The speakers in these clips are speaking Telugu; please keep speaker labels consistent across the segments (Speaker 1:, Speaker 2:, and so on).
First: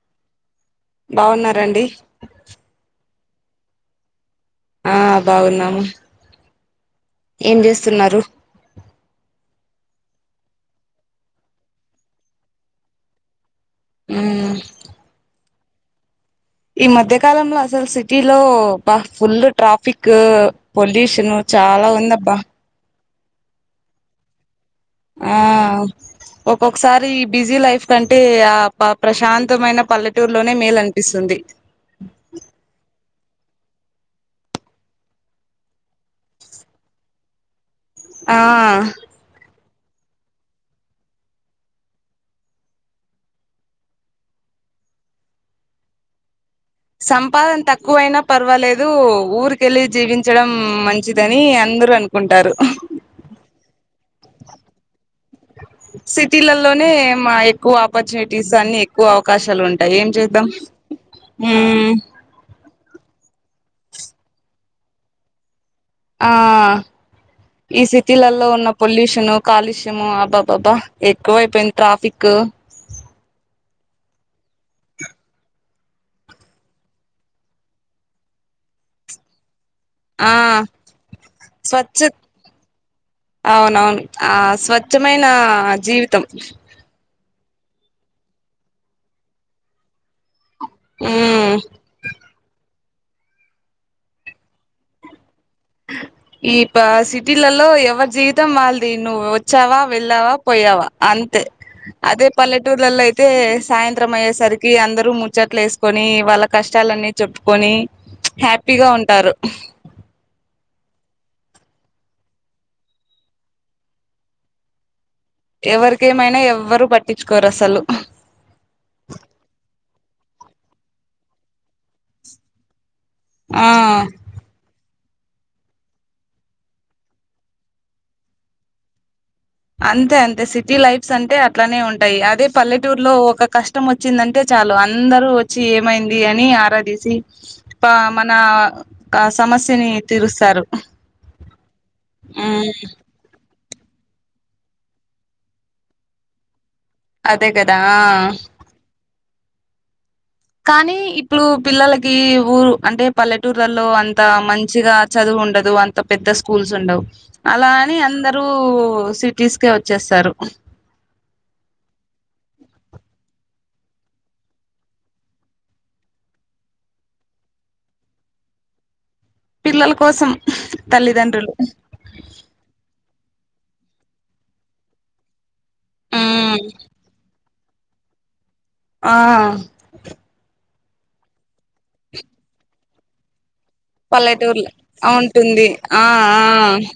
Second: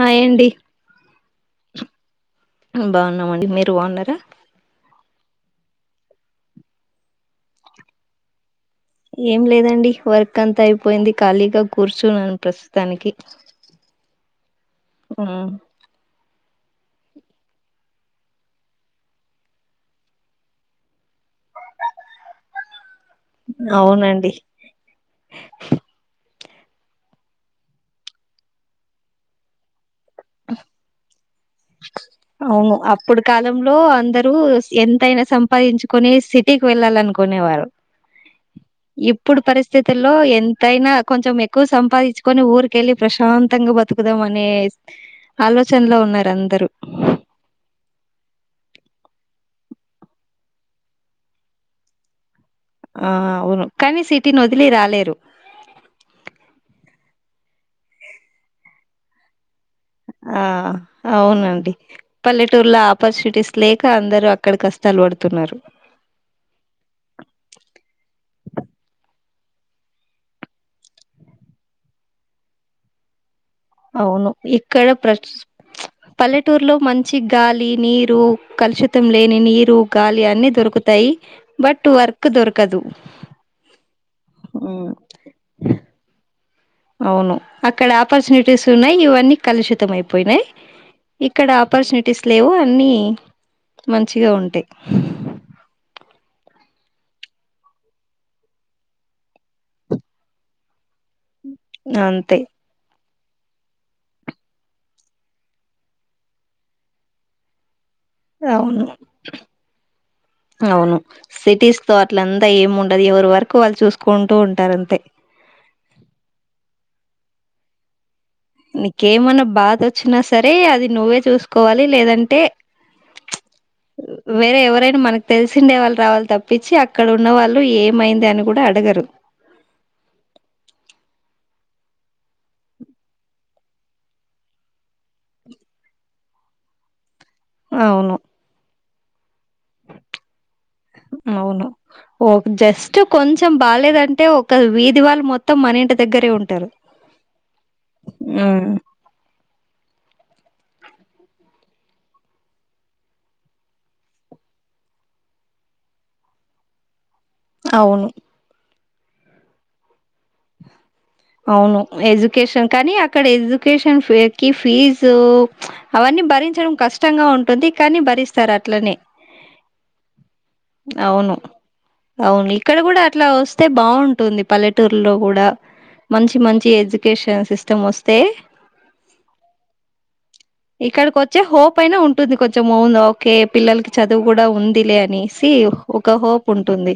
Speaker 1: హాయ్ అండి
Speaker 2: బావున్నారండి
Speaker 1: బాగున్నామండి మీరు బాన్నర
Speaker 2: ఆ బావున్నము ఏం చేస్తున్నారు
Speaker 1: ఏం లేదండి వర్క్ అంతా అయిపోయింది ఖాళీగా కూర్చున్నాన్ ప్రస్తుతానికి
Speaker 2: హ్మ్
Speaker 1: ఉమ్,
Speaker 2: ఈ మధ్య కాలంలో అసలు సిటీలో బా ఫుల్ ట్రాఫిక్ పొల్యూషను చాల ఉంద అబ్బా
Speaker 1: అవునండి
Speaker 2: ఆ ఒక్కొక్కసారి ఈ బిజీ లైఫ్ కంటే ఆ ప ప్రశాంతమైన పల్లె టూర్ లోనే మేల్ అనిపిస్తుంది
Speaker 1: అవును అప్పుడు కాలంలో అందరూ ఎంతైన సంపాదించుకొని సిటీకి వెళ్ళాల అనుకోండ్ కునె వారు
Speaker 2: ఆ
Speaker 1: స్థితుల్లో ఎంతైన కొంచెం ఎక్కువ సంపాదించుకొని ఊరికెళ్ళి ప్రశాంతంగా బతుకుదాం అనే ఆలోచనలో ఉన్నారు అంత్
Speaker 2: సంపాదన తక్కువయినా పర్వాలేదు ఊరికెళ్ళి జీవించడం మంచిదని అన్ దరు అనుకుంటారు
Speaker 1: ఆ అవును కనీ సిటీని ఒదిలి రాలేరు
Speaker 2: సిటీలలోనే మా ఎక్కువ ఆపర్చునిటీస్ అన్ని ఎక్కువ అవకాశ
Speaker 1: ఆ అవునండి
Speaker 2: ఉమ్
Speaker 1: పల్లెటూర్లో ఆపర్చు టిస్ లేక అందరు అక్కడ కష్టాలు పడుతున్నారు
Speaker 2: ఆ ఈ సిటీలలో ఉన్న పొల్యూషన్ కాలుష్యము అబాబాబా ఎక్కువ అయిపోయింది ట్రాఫిక్ ఒ
Speaker 1: అవును ఇక్కడ ప్రస్ట్ ప్చ్ పల్లెటూరులో మంచి గాలి నీరు కలుషితం లేని నీరు గాలి
Speaker 2: ఆ
Speaker 1: అన్ని దొరుకుతాయి, బట్
Speaker 2: స్వచ్ఛ
Speaker 1: వర్క్ దొరకదు.
Speaker 2: అవునవును ఆ
Speaker 1: ఉమ్,
Speaker 2: స్వచ్ఛమైనా జీవితం
Speaker 1: అవును అక్కడ ఆపర్చునిటీస్ ఉన్నాయి ఇవన్నీ కలుషితం అయిపోయినాయి ఇక్కడ
Speaker 2: ఉమ్
Speaker 1: ఆపర్చునిటీస్ లేవు అన్ని మంచిగ ఉంటాయి
Speaker 2: ఈ పా సిటీలలో ఎవరి జీవితం వాళ్ళది నువ్వు వచ్చావా వెళ్ళావా పోయావా అం అదే
Speaker 1: అంతే
Speaker 2: పల్లెటూలాల్లో అయితే, తే సాయంత్రం అయ్యేసరికి అందరు ముచ్చట్లు వేసుకొని వాళ్ల కష్టాలన్నీ చెప్పుకొని హుచ్
Speaker 1: అవును
Speaker 2: హ్యాపీగా ఉంటారు
Speaker 1: అవును సిటీస్ తో అట్లంతా ఏం ఉండది ఎవరి వర్క్ వాళ్ళు చూసుకుంటూ ఉంటారు అంతే
Speaker 2: ఎవరికి ఎమైనా ఎవరు పట్టించుకోరు అసలు
Speaker 1: నీకేమన్నా బాధ వచ్చినా సరే అది నువ్వే చూసుకోవాలి లేదంటే
Speaker 2: ఆ
Speaker 1: వేరే ఎవరైనా మనకు తెలిసిండే వాళ్ళు రావాల తప్పించి అక్కడ ఉన్న వాళ్ళు ఏమైంది అని కూడా అడగరు
Speaker 2: అంతే అంతే సిటీ లైఫ్స్ అంటే అట్లానే ఉంటాయి అదే పల్లెటూరులో ఒక కష్టం వచ్చిందంటే చాలు అందరూ వచ్చి ఏమైంది అని ఆరాధసి కా
Speaker 1: అవును
Speaker 2: మనకస్క్ సమస్యని తీరుస్తారు
Speaker 1: అవును ఓ
Speaker 2: ఉమ్
Speaker 1: జస్ట్ కొంచెం బాలేదంటే ఒక వీధిళ్ళు మొత్తం మన ఇంటి దగ్గరే ఉంటారు
Speaker 2: అదే కదా
Speaker 1: ఉమ్
Speaker 2: కానీ ఇప్పుడు పిల్లలకి ఊరు అంటే పల్లెటూర్లలో అంత మంచిగా చదువు ఉండదు అంత పెద్ద స్కూల్స్ ఉండవు అలా అని
Speaker 1: అవును
Speaker 2: అందరూ సిటీస్కె వచ్చేస్తారు
Speaker 1: అవును ఎడ్యుకేషన్ కానీ అక్కడ ఎడ్యుకేషన్ కి ఫీజు అవన్నీ కానీ భరించడం కష్టంగా ఉంటుంది కానీ భరిస్తారు అట్లనే
Speaker 2: పిల్లల కోసం
Speaker 1: అవును
Speaker 2: తల్లిదండ్రులు
Speaker 1: అవును ఇక్కడ కూడా అట్లా వస్తే బాగుంటుంది పల్లెటూరులో కూడా మంచి
Speaker 2: ఉమ్
Speaker 1: మంచి ఎడ్యుకేషన్ సిస్ స్టమొస్తే
Speaker 2: ఆ
Speaker 1: ఇక్కడికి వచ్చి హోప్ అయినా ఉంటుంది కొంచెం మున్ ఓకే పిల్లలకి చదువు కూడా
Speaker 2: పల్లెటూర్ల
Speaker 1: ఉందిలే అనేసి
Speaker 2: ఉంటుంది ఆ
Speaker 1: ఒక
Speaker 2: ఆ
Speaker 1: హోప్ ఉంటుంది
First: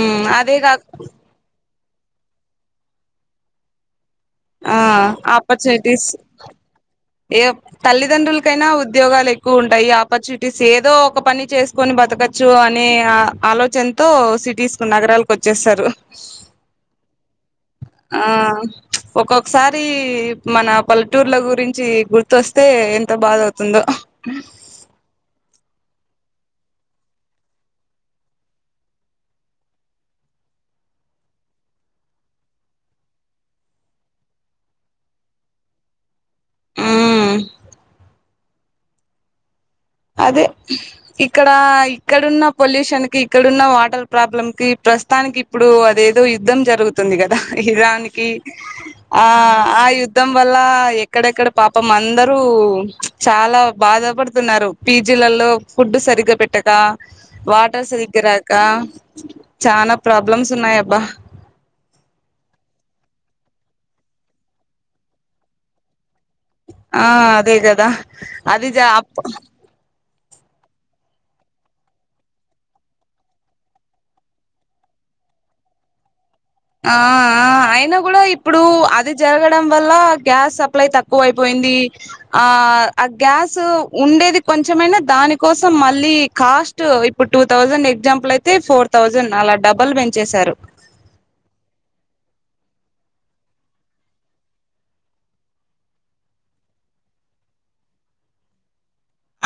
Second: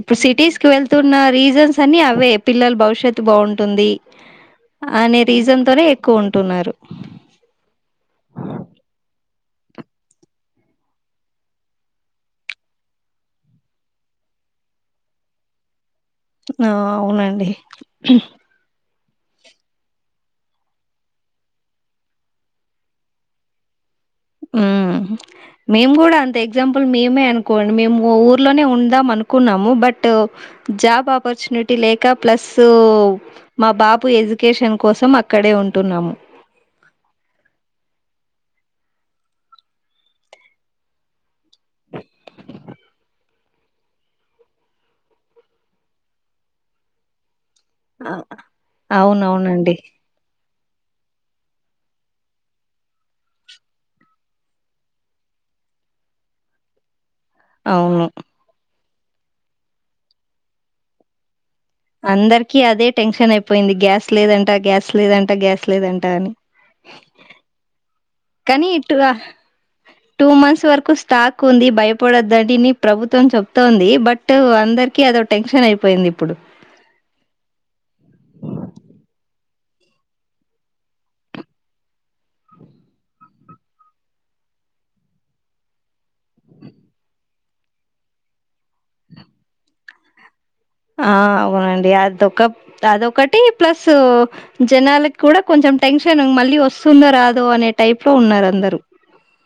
Speaker 1: ఇప్పుడు
Speaker 2: అదే
Speaker 1: సిటీస్ కి
Speaker 2: కాక
Speaker 1: వెళ్తున్న రీజన్స్ అన్ని అవే పిల్లల భవిష్యత్ బాగుంటుంది
Speaker 2: ఆ
Speaker 1: అనే రీజన్ తోనే
Speaker 2: ఆపర్చునిటీస్
Speaker 1: ఎక్కువ ఉంటున్నారు
Speaker 2: తల్లిదండ్రులకైనా ఉద్యోగాలు ఎక్కువ ఉంటాయి ఆపర్చునిటీస్ ఏదో ఒక పని చేసుకొని బతకచ్చు అనే ఆలోచనతో సిటీస్ కు నగరాలకు వచ్చేసారు
Speaker 1: ఆ అవునండి
Speaker 2: ఆ ఒక్కొక్కసారి మన పల్లెటూర్ల గురిం చి గుర్తోస్తే ఎంత బాధ అవుతుందో
Speaker 1: ఉమ్ మేము కూడా అంతె ఎగ్జాంపుల్ మేమే అనుకోండి మేము ఊర్లోనే ఉందాం అనుకున్నాము బటూ జాబ్ ఆపర్చునిటీ లేక ప్లస్ మా బాబు ఎడ్యుకేషన్ కోసం అక్కడే ఉ టున్నాము
Speaker 2: ఉమ్ అదే ఇక్కడ ఇక్కడున్న పొల్యూషన్ కి ఇక్కడున్న వాటర్ ప్రాబ్లం కి ప్ర ప్రస్తుతానికి ఇప్పుడు అదేదో యుద్ధం జరుగుతుంది గా దా
Speaker 1: ఆ
Speaker 2: ఇరాన్కి ఆ
Speaker 1: అవునవునండి.
Speaker 2: ఆ యుద్ధం వ ల్ల ఎక్కడెక్కడ పాపం అందరూ చాలా బాధపడుతున్నారు పీజీలలో ఫుడ్ సరిగ్గా పెట్టక వాటర్
Speaker 1: అవును.
Speaker 2: సరిగ్గా రాక చానా ప్రాబ్లమ్స్ ఉన్నాయబ్బా
Speaker 1: అందరికిీ అదే టెన్షన్ అయిపోయింది గ్యాస్ లేదంటా గ్యాస్ లేదంటా గ్యాస్ లేదంట అని
Speaker 2: ఆ అదే కదా
Speaker 1: కానీ
Speaker 2: అదిజా
Speaker 1: ఇటు
Speaker 2: అప్ప
Speaker 1: టూ మంత్స్ వరకు స్టాక్ ఉంది భయపడొదుని ప్రభుత్వం చెప్తోంది బట్ అందరికి అ టెన్షన్ అయిపోయింది ఇప్పుడు
Speaker 2: ఆఆ అయినా కూడా ఇప్పుడు అది జరగడం వల్ల గ్యాస్ సప్లై తక్కువ అయిపోయి ది ఆ ఆ గ్యాస్ ఉండేది కొంచెమైనా దాని కోసం మళ్ళీ క అస్ట్ ఇప్పుడు టూ థౌజండ్ ఎగ్జాంపుల్ అయితే ఫోర్ థౌజండ్ అలా డబల్ పెంచెసారు
Speaker 1: యా అదొక అదొకటి ప్లసూ జనాలకి కూడా కొంచెం టెన్షన్ మళ్ళీ వస్ తుందో రాధో అనే టైప్లో ఉన్నారు అందరూ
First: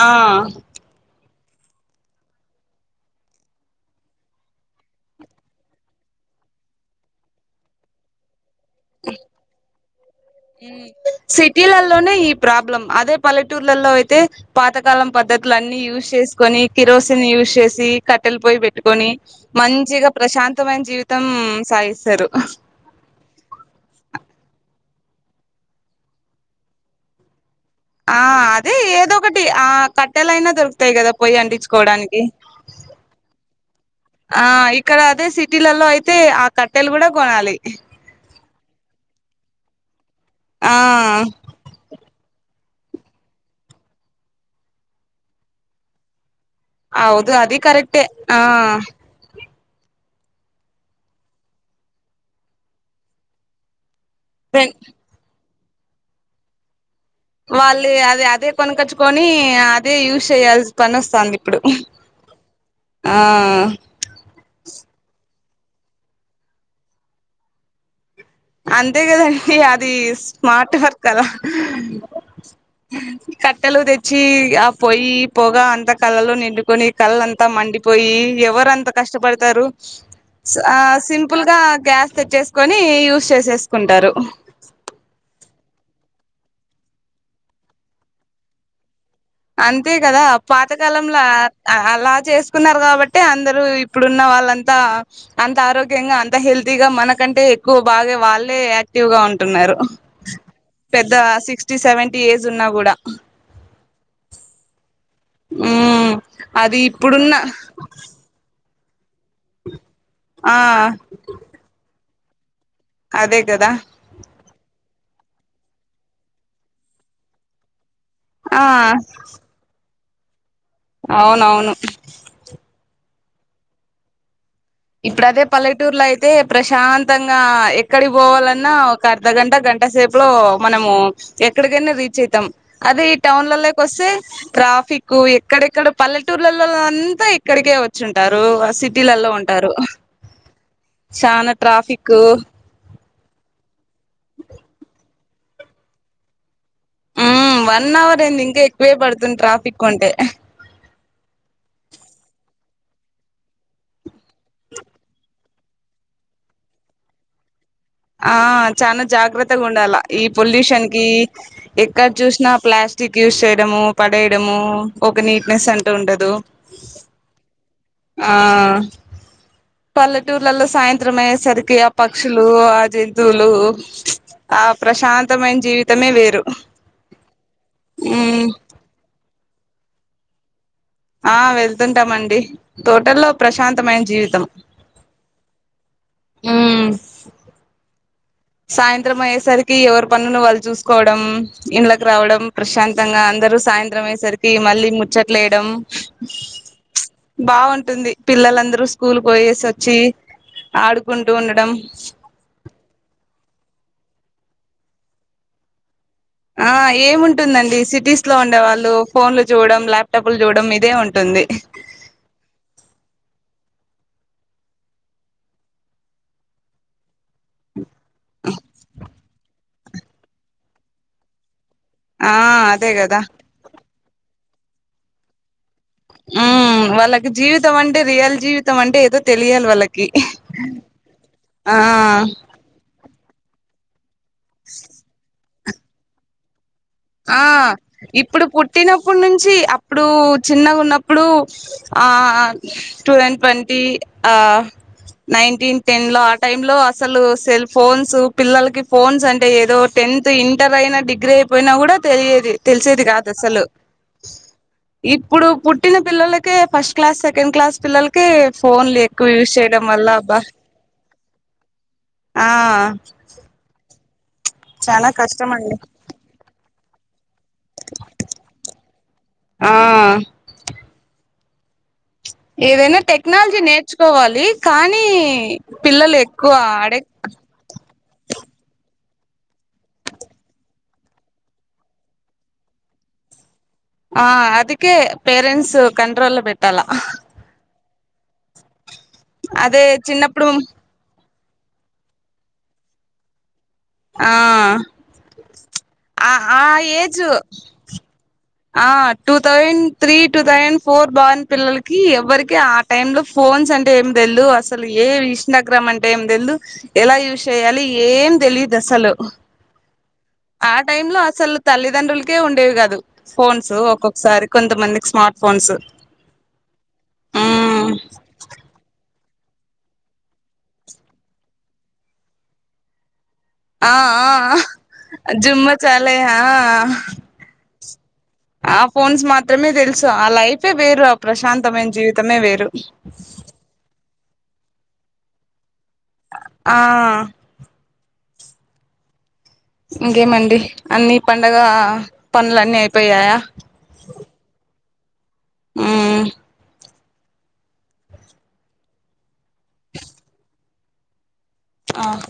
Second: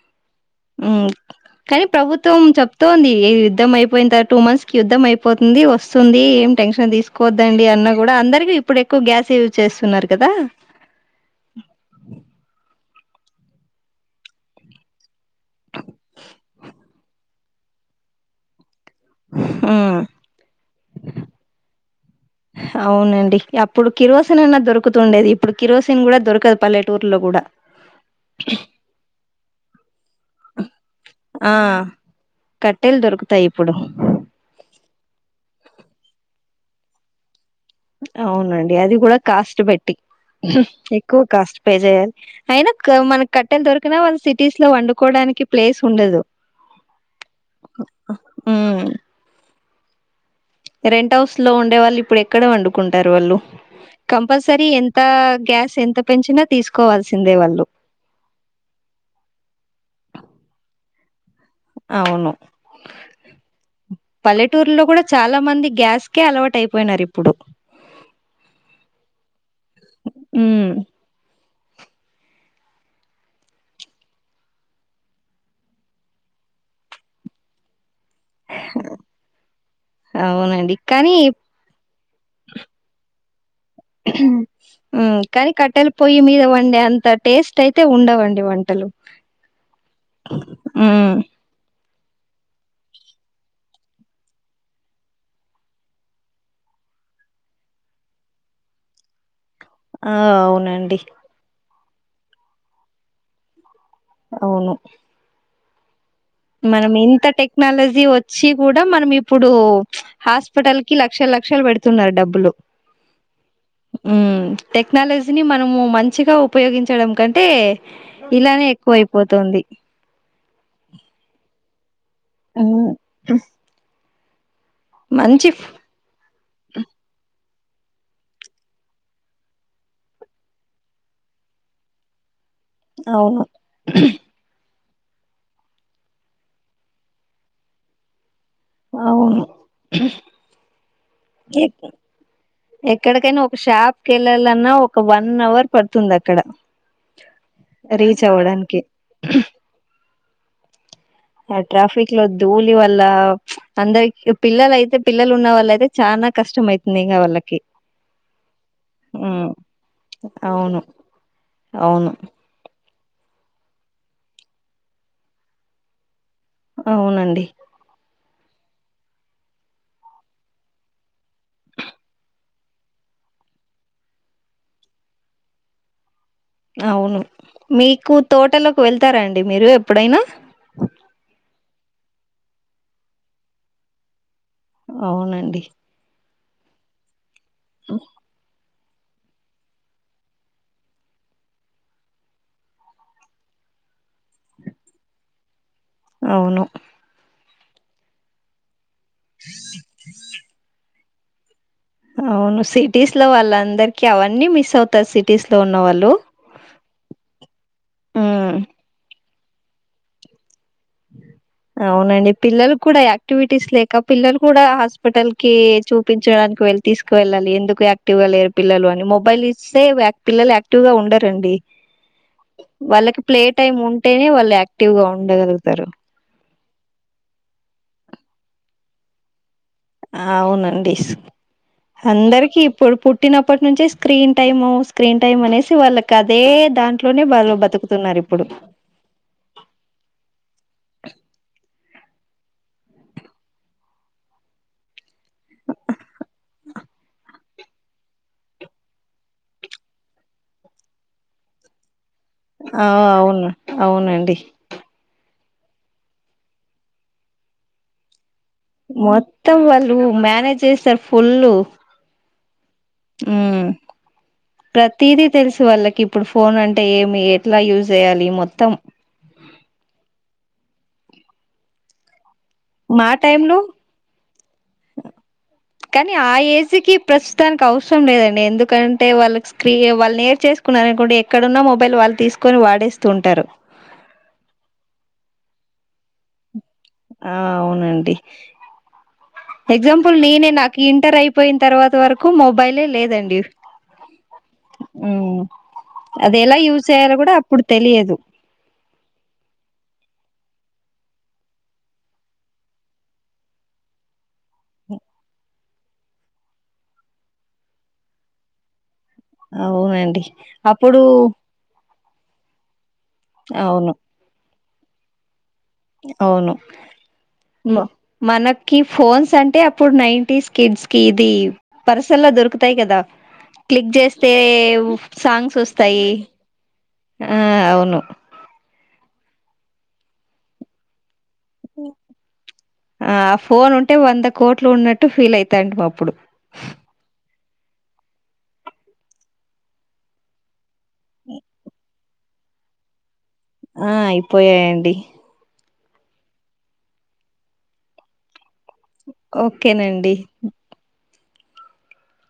Speaker 2: ఆ
Speaker 1: హ్మ్. కానీ ప్రభుత్వం చెప్తోంది ఇ యుద్ధం అయిపోయిన్ తర్వాత టూ మంత్స్ కి యుద్ధం అయిపోతుంది. వస్ స్తుంది ఏం టెన్షన్ తీసుకోద్దండి అన్న గూడా అందరికి ఇప్పుడు ఎక్కువ గ్యాసే యూజ్ చేస్తున్నారు. కదా
Speaker 2: సిటీలల్లోనే ఈ ప్రాబ్లం అదే పల్లెటూర్లలో అయితే పాతకాలం పద్ధతులు అన్ని యూజ్ చేసుకొని, కిరోసిన్ యూజ్ చేసి ఇ కట్టెలు పోయి పెట్టుకొని
Speaker 1: ఉమ్
Speaker 2: మంచిగా ప్రశాంతమైన జీవితం సాగిస్తరు. హ
Speaker 1: అవునండి అప్పుడు కిరోసిన్ అన్నా దొరుకుతుండేది. ఇప్పుడు కిరోసిన్ గూడా దొరకదు పల్లెటూర్లో గూడా.
Speaker 2: ఆ అదే ఏదో ఒకటి ఆ క ట్టెలైనా దొరుకుతాయి కదా పోయ్యి
Speaker 1: ఆ
Speaker 2: అంటించుకోడానికి.
Speaker 1: కట్టెలు దొరుకుతాయి ఇప్పుడు
Speaker 2: ఆ ఇక్కడ అదే సిటీలలో అయితే ఆ కట్టెలు గూడా కొనాలి.
Speaker 1: అవునండి అది కూడా కాస్ట్ పెట్టి
Speaker 2: ఆ
Speaker 1: ఎక్కువ కాస్ట్ పే చేయాలి. అయినాక్క మనకి కట్టెల్ దొరికిన వాళ్ సిటీస్ లో వండుకోడానికి ప్లేస్ ఉండదు.
Speaker 2: అవుదు అది కరెక్టే ఆహ్
Speaker 1: ఉమ్ రెంట్ హౌస్ లో ఉండే వాళ్ళు ఇప్పుడు ఎక్కడ వండుకుంటరు వాళ్ళు. కంపల్సరీ
Speaker 2: ఫ్రెండ్
Speaker 1: ఎంత గ్యాస్ ఎంత పెంచినా తీసుకోవాల్స్
Speaker 2: వాళ్ళే అది అదే కొనకచ్చుకొని అదే యూజ్ చేయాల్సి పని ఒస్థాంది.
Speaker 1: అవును పల్లెటూర్లో కూడా చాలా మంది గ్యాస్కే అలవాట్ అయిపోయినారు ఇప్పుడు.
Speaker 2: అంతే గదండి అది
Speaker 1: ఉమ్,
Speaker 2: స్మార్ట్ వర్క్ కదా కట్టెలు తెచ్చి ఆ పొయి పోగా అంతా కళ్ళలో నిండుకొని కళ్లంతా మండి పోయి ఎవరంత కష్టపడతారు. స్
Speaker 1: అవునండి
Speaker 2: అ
Speaker 1: కానీ
Speaker 2: సింపుల్ గా గ్యాస్ తెచ్చేసుకొని యూస్ చేసేసుకుంటారు
Speaker 1: మ్ కని కట్టెల పొయ్యి మీద వండే అంత టేస్ట్ అయితే ఉండవండి వంటలు.
Speaker 2: అంతే గదా
Speaker 1: ఉమ్,
Speaker 2: పాతకాలంల అహ్ అల్ అలా చేసుకున్నారు కాబట్టే అందరూ ఇప్పుడున్న వాళ్ళంతా అంత ఆరోగ్యంగా అంత హెల్తీగా మ మనకంటే ఎక్కువ బాగే వాళ్ళే యాక్టివ్ గా ఉంటున్నారు.
Speaker 1: ఆ అవునండి
Speaker 2: పెద్దా సిక్స్ క్స్టీ సెవెంటీ ఏజ్ ఉన్నా గూడా
Speaker 1: అవును
Speaker 2: మ్
Speaker 1: మనం ఇంత టెక్నాలజీ వచ్చి కూడా మనం ఇప్పుడు
Speaker 2: ఆ
Speaker 1: హాస్పిటల్ కి లక్షల్ లక్షల్ పెడుతున్నారు డబ్బులు.
Speaker 2: అదే గదా
Speaker 1: ఉమ్, టెక్నాలజీని మనము మంచిగా ఉపయోగించడం కంటే
Speaker 2: ఆ
Speaker 1: ఇలానే ఎక్కువయిపోతుంది.
Speaker 2: అవునవును
Speaker 1: అవును హ్
Speaker 2: ఇప్పుడు అదే పల్లెటూర్లో అయితే ప్రశాంతంగా ఎక్కడికి పోవాలన్నా ఒక అర్ధగంట, గంట సేపులో మనము ఎక్కడికైనా రీచ్ అయితం. అదే ఈ
Speaker 1: అవును
Speaker 2: టౌన్లాలక్ ఒస్తే ట్రాఫిక్ కు ఎక్కడెక్కడ పల్లెటూర్లలో అంతా ఇక్కడికే వచ్చుంటారు. ఆ సిటీలలో ఉన్
Speaker 1: హ్
Speaker 2: చానా ట్రాఫిక్కు
Speaker 1: ఎక్కడికైనా ఒక షాప్క్ యేళ్లాలన్నా ఒక వన్ అవర్ పడుతుంది అక్కడ.
Speaker 2: మ్ వన్ అవర్
Speaker 1: రీచ్
Speaker 2: ఎంది ఇంకా
Speaker 1: అవ్వడానికి
Speaker 2: ఎక్కువే పడుతుంది ట్రాఫికుంటే
Speaker 1: ఆ ట్రాఫిక్ లో ధూళి వల్ల అందరి పిల్లల అయితే పిల్లలు ఉన్న వాళ్ళ అయితే చాన్ నకష్టమయ్తుందిగా వాళ్ళకి
Speaker 2: ఆ చాన
Speaker 1: ఉమ్
Speaker 2: జాగ్రత్తగ ఉండాల ఈ
Speaker 1: అవును
Speaker 2: పొల్యూషన్ కి
Speaker 1: అవును
Speaker 2: ఎక్కడ్ చూసినా ప్లాస్ టిక్ యూస్ చేయడము పడేయడము ఒక నీట్నెస్ అంటూ ఉండదు
Speaker 1: ఔనండి
Speaker 2: ఆ పల్లెటూర్లల్లో సాయంత్రం అయె సరికి ఆ పక్షులు ఆ జంతువులు ఆ ప్రశాంతమైన జీవితమే వేరు
Speaker 1: అవును మీకు
Speaker 2: ఉమ్
Speaker 1: తోటలోకి వెళ్తరా అండి మీరు ఎప్పుడైనా
Speaker 2: ఆ వెళ్తుంటం అండి తోటల్లో ప్రశాంతమైన జీవితం
Speaker 1: ఔనండి
Speaker 2: ఊ మ్ సాయంత్రం అయ్యేసరికి ఎవర్ పనులు వాళ్ళు చూసుకోవడం ఇంళకి రావడం ప్రశాంతంగా అందరు సాయంత్రం అయేస్ సరికి మళ్ళీ ముచ్చట్లేయడం
Speaker 1: అవును
Speaker 2: బాగుంటుంది పిల్లలందరూ స్ స్కూల్ కి పోయేస్ ఒచ్చి ఆడుకుంటూ ఉండడం
Speaker 1: అవును సిటీస్ లో వాళ్ళందర్కి అవన్నీ మిస్ అవుతర్ సిటీస్ లో ఉన్నవాళ్ళు
Speaker 2: ఆ ఏముంటుందండి సిటీస్ లో
Speaker 1: ఉమ్
Speaker 2: ఉండేవాళ్ళు పోన్లు చూడం ల్యాప్టాప్లు చూడం ఇదే ఉంటుంది
Speaker 1: తిస్ లేక పిల్లలు కూడా హాస్పిటల్ కి చూపించడానికి వెళ్ళ్ తీసుకువెళ్ళాలి ఎందుకు యాక్టివ్ గా లేర్ పిల్లలు అని మొబైల్ ఇస్తే యాక్ట్ పిల్లలు యాక్టివ్ గా ఉండరండి
Speaker 2: ఆ అదే
Speaker 1: వాళ్ళకి
Speaker 2: కదా
Speaker 1: ప్లే టైమ్ ఉంటేనే వాళ్ళు యాక్టివ్ గా ఉండగలుగుతారు
Speaker 2: ఉ వాళ్ళకి జీవితం అంటే రియల్ జీవితం అంటే ఏదో తెల్
Speaker 1: అవునండిస్
Speaker 2: ఆ
Speaker 1: అందరికి ఇప్పుడు పు పుట్టినప్పట్ నుంచే స్క్రీన్ టైము స్క్రీన్ టైం అనేసి వాళ్ళకి అదే దాంట్లోనే
Speaker 2: ఆ
Speaker 1: వాళ్ళు బతుకుతున్నారు
Speaker 2: ఇప్పుడు పుట్టినప్పుడ్ నుంచి అప్పుడు చిన్నగా ఉన్న ఇప్పుడు ఆ అ టు తౌసండ్ ట్వంటీ ఆ నైన్టీన్ టెన్ లో ఆ టైంలో అసలు సెల్ ఫోన్సు పిల్లలకి ఫోన్స్ అంటే ఏదో టె టెన్త్ ఇంటర్ అయినా డిగ్రీ అయిపోయినా కూడ్ తెలియది
Speaker 1: ఆ
Speaker 2: తెలిసేది కాదు
Speaker 1: అవును
Speaker 2: అసలు
Speaker 1: అవునండి
Speaker 2: ఇ ఇప్పుడు పుట్టిన పిల్లలకే ఫస్ట్ క్లాస్ సెకండ్ క్లాస్ పిల్లలకె ఫోన్ల్ ఎక్కువ యూస్
Speaker 1: మొత్తం
Speaker 2: చేయడం
Speaker 1: వాళ్ళు
Speaker 2: వల్ల అబ్బా
Speaker 1: మేనేజ్ చేస్తారు ఫుల్
Speaker 2: ఆ చాలా
Speaker 1: ప్రతీది
Speaker 2: కష్టం
Speaker 1: తెలుసు
Speaker 2: అండి
Speaker 1: వాళ్ళకిప్పుడ్ ఫోన్ అంటే ఏమి ఏ ట్ల యూజ్ చేయ్యాలి మొత్తం
Speaker 2: ఆ ఏదైనా
Speaker 1: మా టైమ్ లో
Speaker 2: టెక్నాల్జీ నేర్చుకోవాలి కానీ
Speaker 1: కానీ
Speaker 2: పిల్లల్
Speaker 1: ఆ
Speaker 2: ఎక్కువ
Speaker 1: ఏజ్ కి
Speaker 2: అడిక్
Speaker 1: ప్రస్తుతానికి అవసరం లేదండి ఎందుకంటే వాళ్ళకి స్క్రీ వాళ్ళ్ నేర్చేస్కున్నార్ అనుకోండి ఎక్కడున్నా మొబైల్ వాళ్ తీసుకొని వాడే స్తుంటారు
Speaker 2: ఆ అదుకే పేరెంట్స్ కంట్రోల్లో బెట్టాల
Speaker 1: ఆ అవునండి
Speaker 2: అదే
Speaker 1: ఎగ్జాంపుల్
Speaker 2: చిన్నప్పుడు
Speaker 1: నేనె నాక్ ఇంటర్ అయ్ పోయిన్ తర్వాత వరకు మొబైలే లేదండి
Speaker 2: ఆ
Speaker 1: ఉమ్,
Speaker 2: అ
Speaker 1: అది ఎలా
Speaker 2: ఆ
Speaker 1: యూజ్ చేయాలో
Speaker 2: ఏజ్
Speaker 1: కూడా అప్పుడు తెలియదు
Speaker 2: ఆ two thousand three two thousand four born పిల్లలకి ఎవ్వరికీ ఆ టైమ్ లో ఫోన్స్ అంటే ఏం తెల్దు అసలు ఏవి ఇష్ణగ్రం అంటే ఏం తెల్దు ఎలా యూజ్ చేయాలి ఏం తెలిదు అసలు
Speaker 1: అవునండి
Speaker 2: ఆ
Speaker 1: అప్పుడు
Speaker 2: టైమ్ లో అసల్ తల్లిదండ్రుల్కే ఉండేవి గాదు ఫోన్స్
Speaker 1: అవును
Speaker 2: ఒక్కొక్సారి కొంతమందిక్ స్మార్ట్ ఫోన్స్
Speaker 1: అవును మ
Speaker 2: మ్మ్
Speaker 1: మనకి ఫోన్స్ తంటే అప్పుడ్ నైన్టీస్ కిడ్స్ కి ఇది పర్సుల్లో దొరుకుతయి గదా క్లిక్
Speaker 2: ఆ
Speaker 1: జెస్తే
Speaker 2: ఆ
Speaker 1: సాంగ్స్
Speaker 2: జుమ్మ
Speaker 1: వస్తాయి
Speaker 2: చాలే ఆ
Speaker 1: ఆ అవును
Speaker 2: ఆ ఫోన్స్ మాత్రమే తెలుసు ఆ లైఫే వేరు ప్రశాంతమైన జీవితమే వేరు
Speaker 1: ఆ ఫోన్ ఉంటే వంద కోట్లు ఉన్నట్టు ఫీల్ అయితాంటిమి అప్
Speaker 2: ఆ ఇంకేమండి అన్ని పండగా పన్లన్నీ అయిపోయాయా
Speaker 1: ఆ అయిపోయాయండి
Speaker 2: ఉమ్మ్
Speaker 1: ఒక్కేనండి
Speaker 2: ఆహ్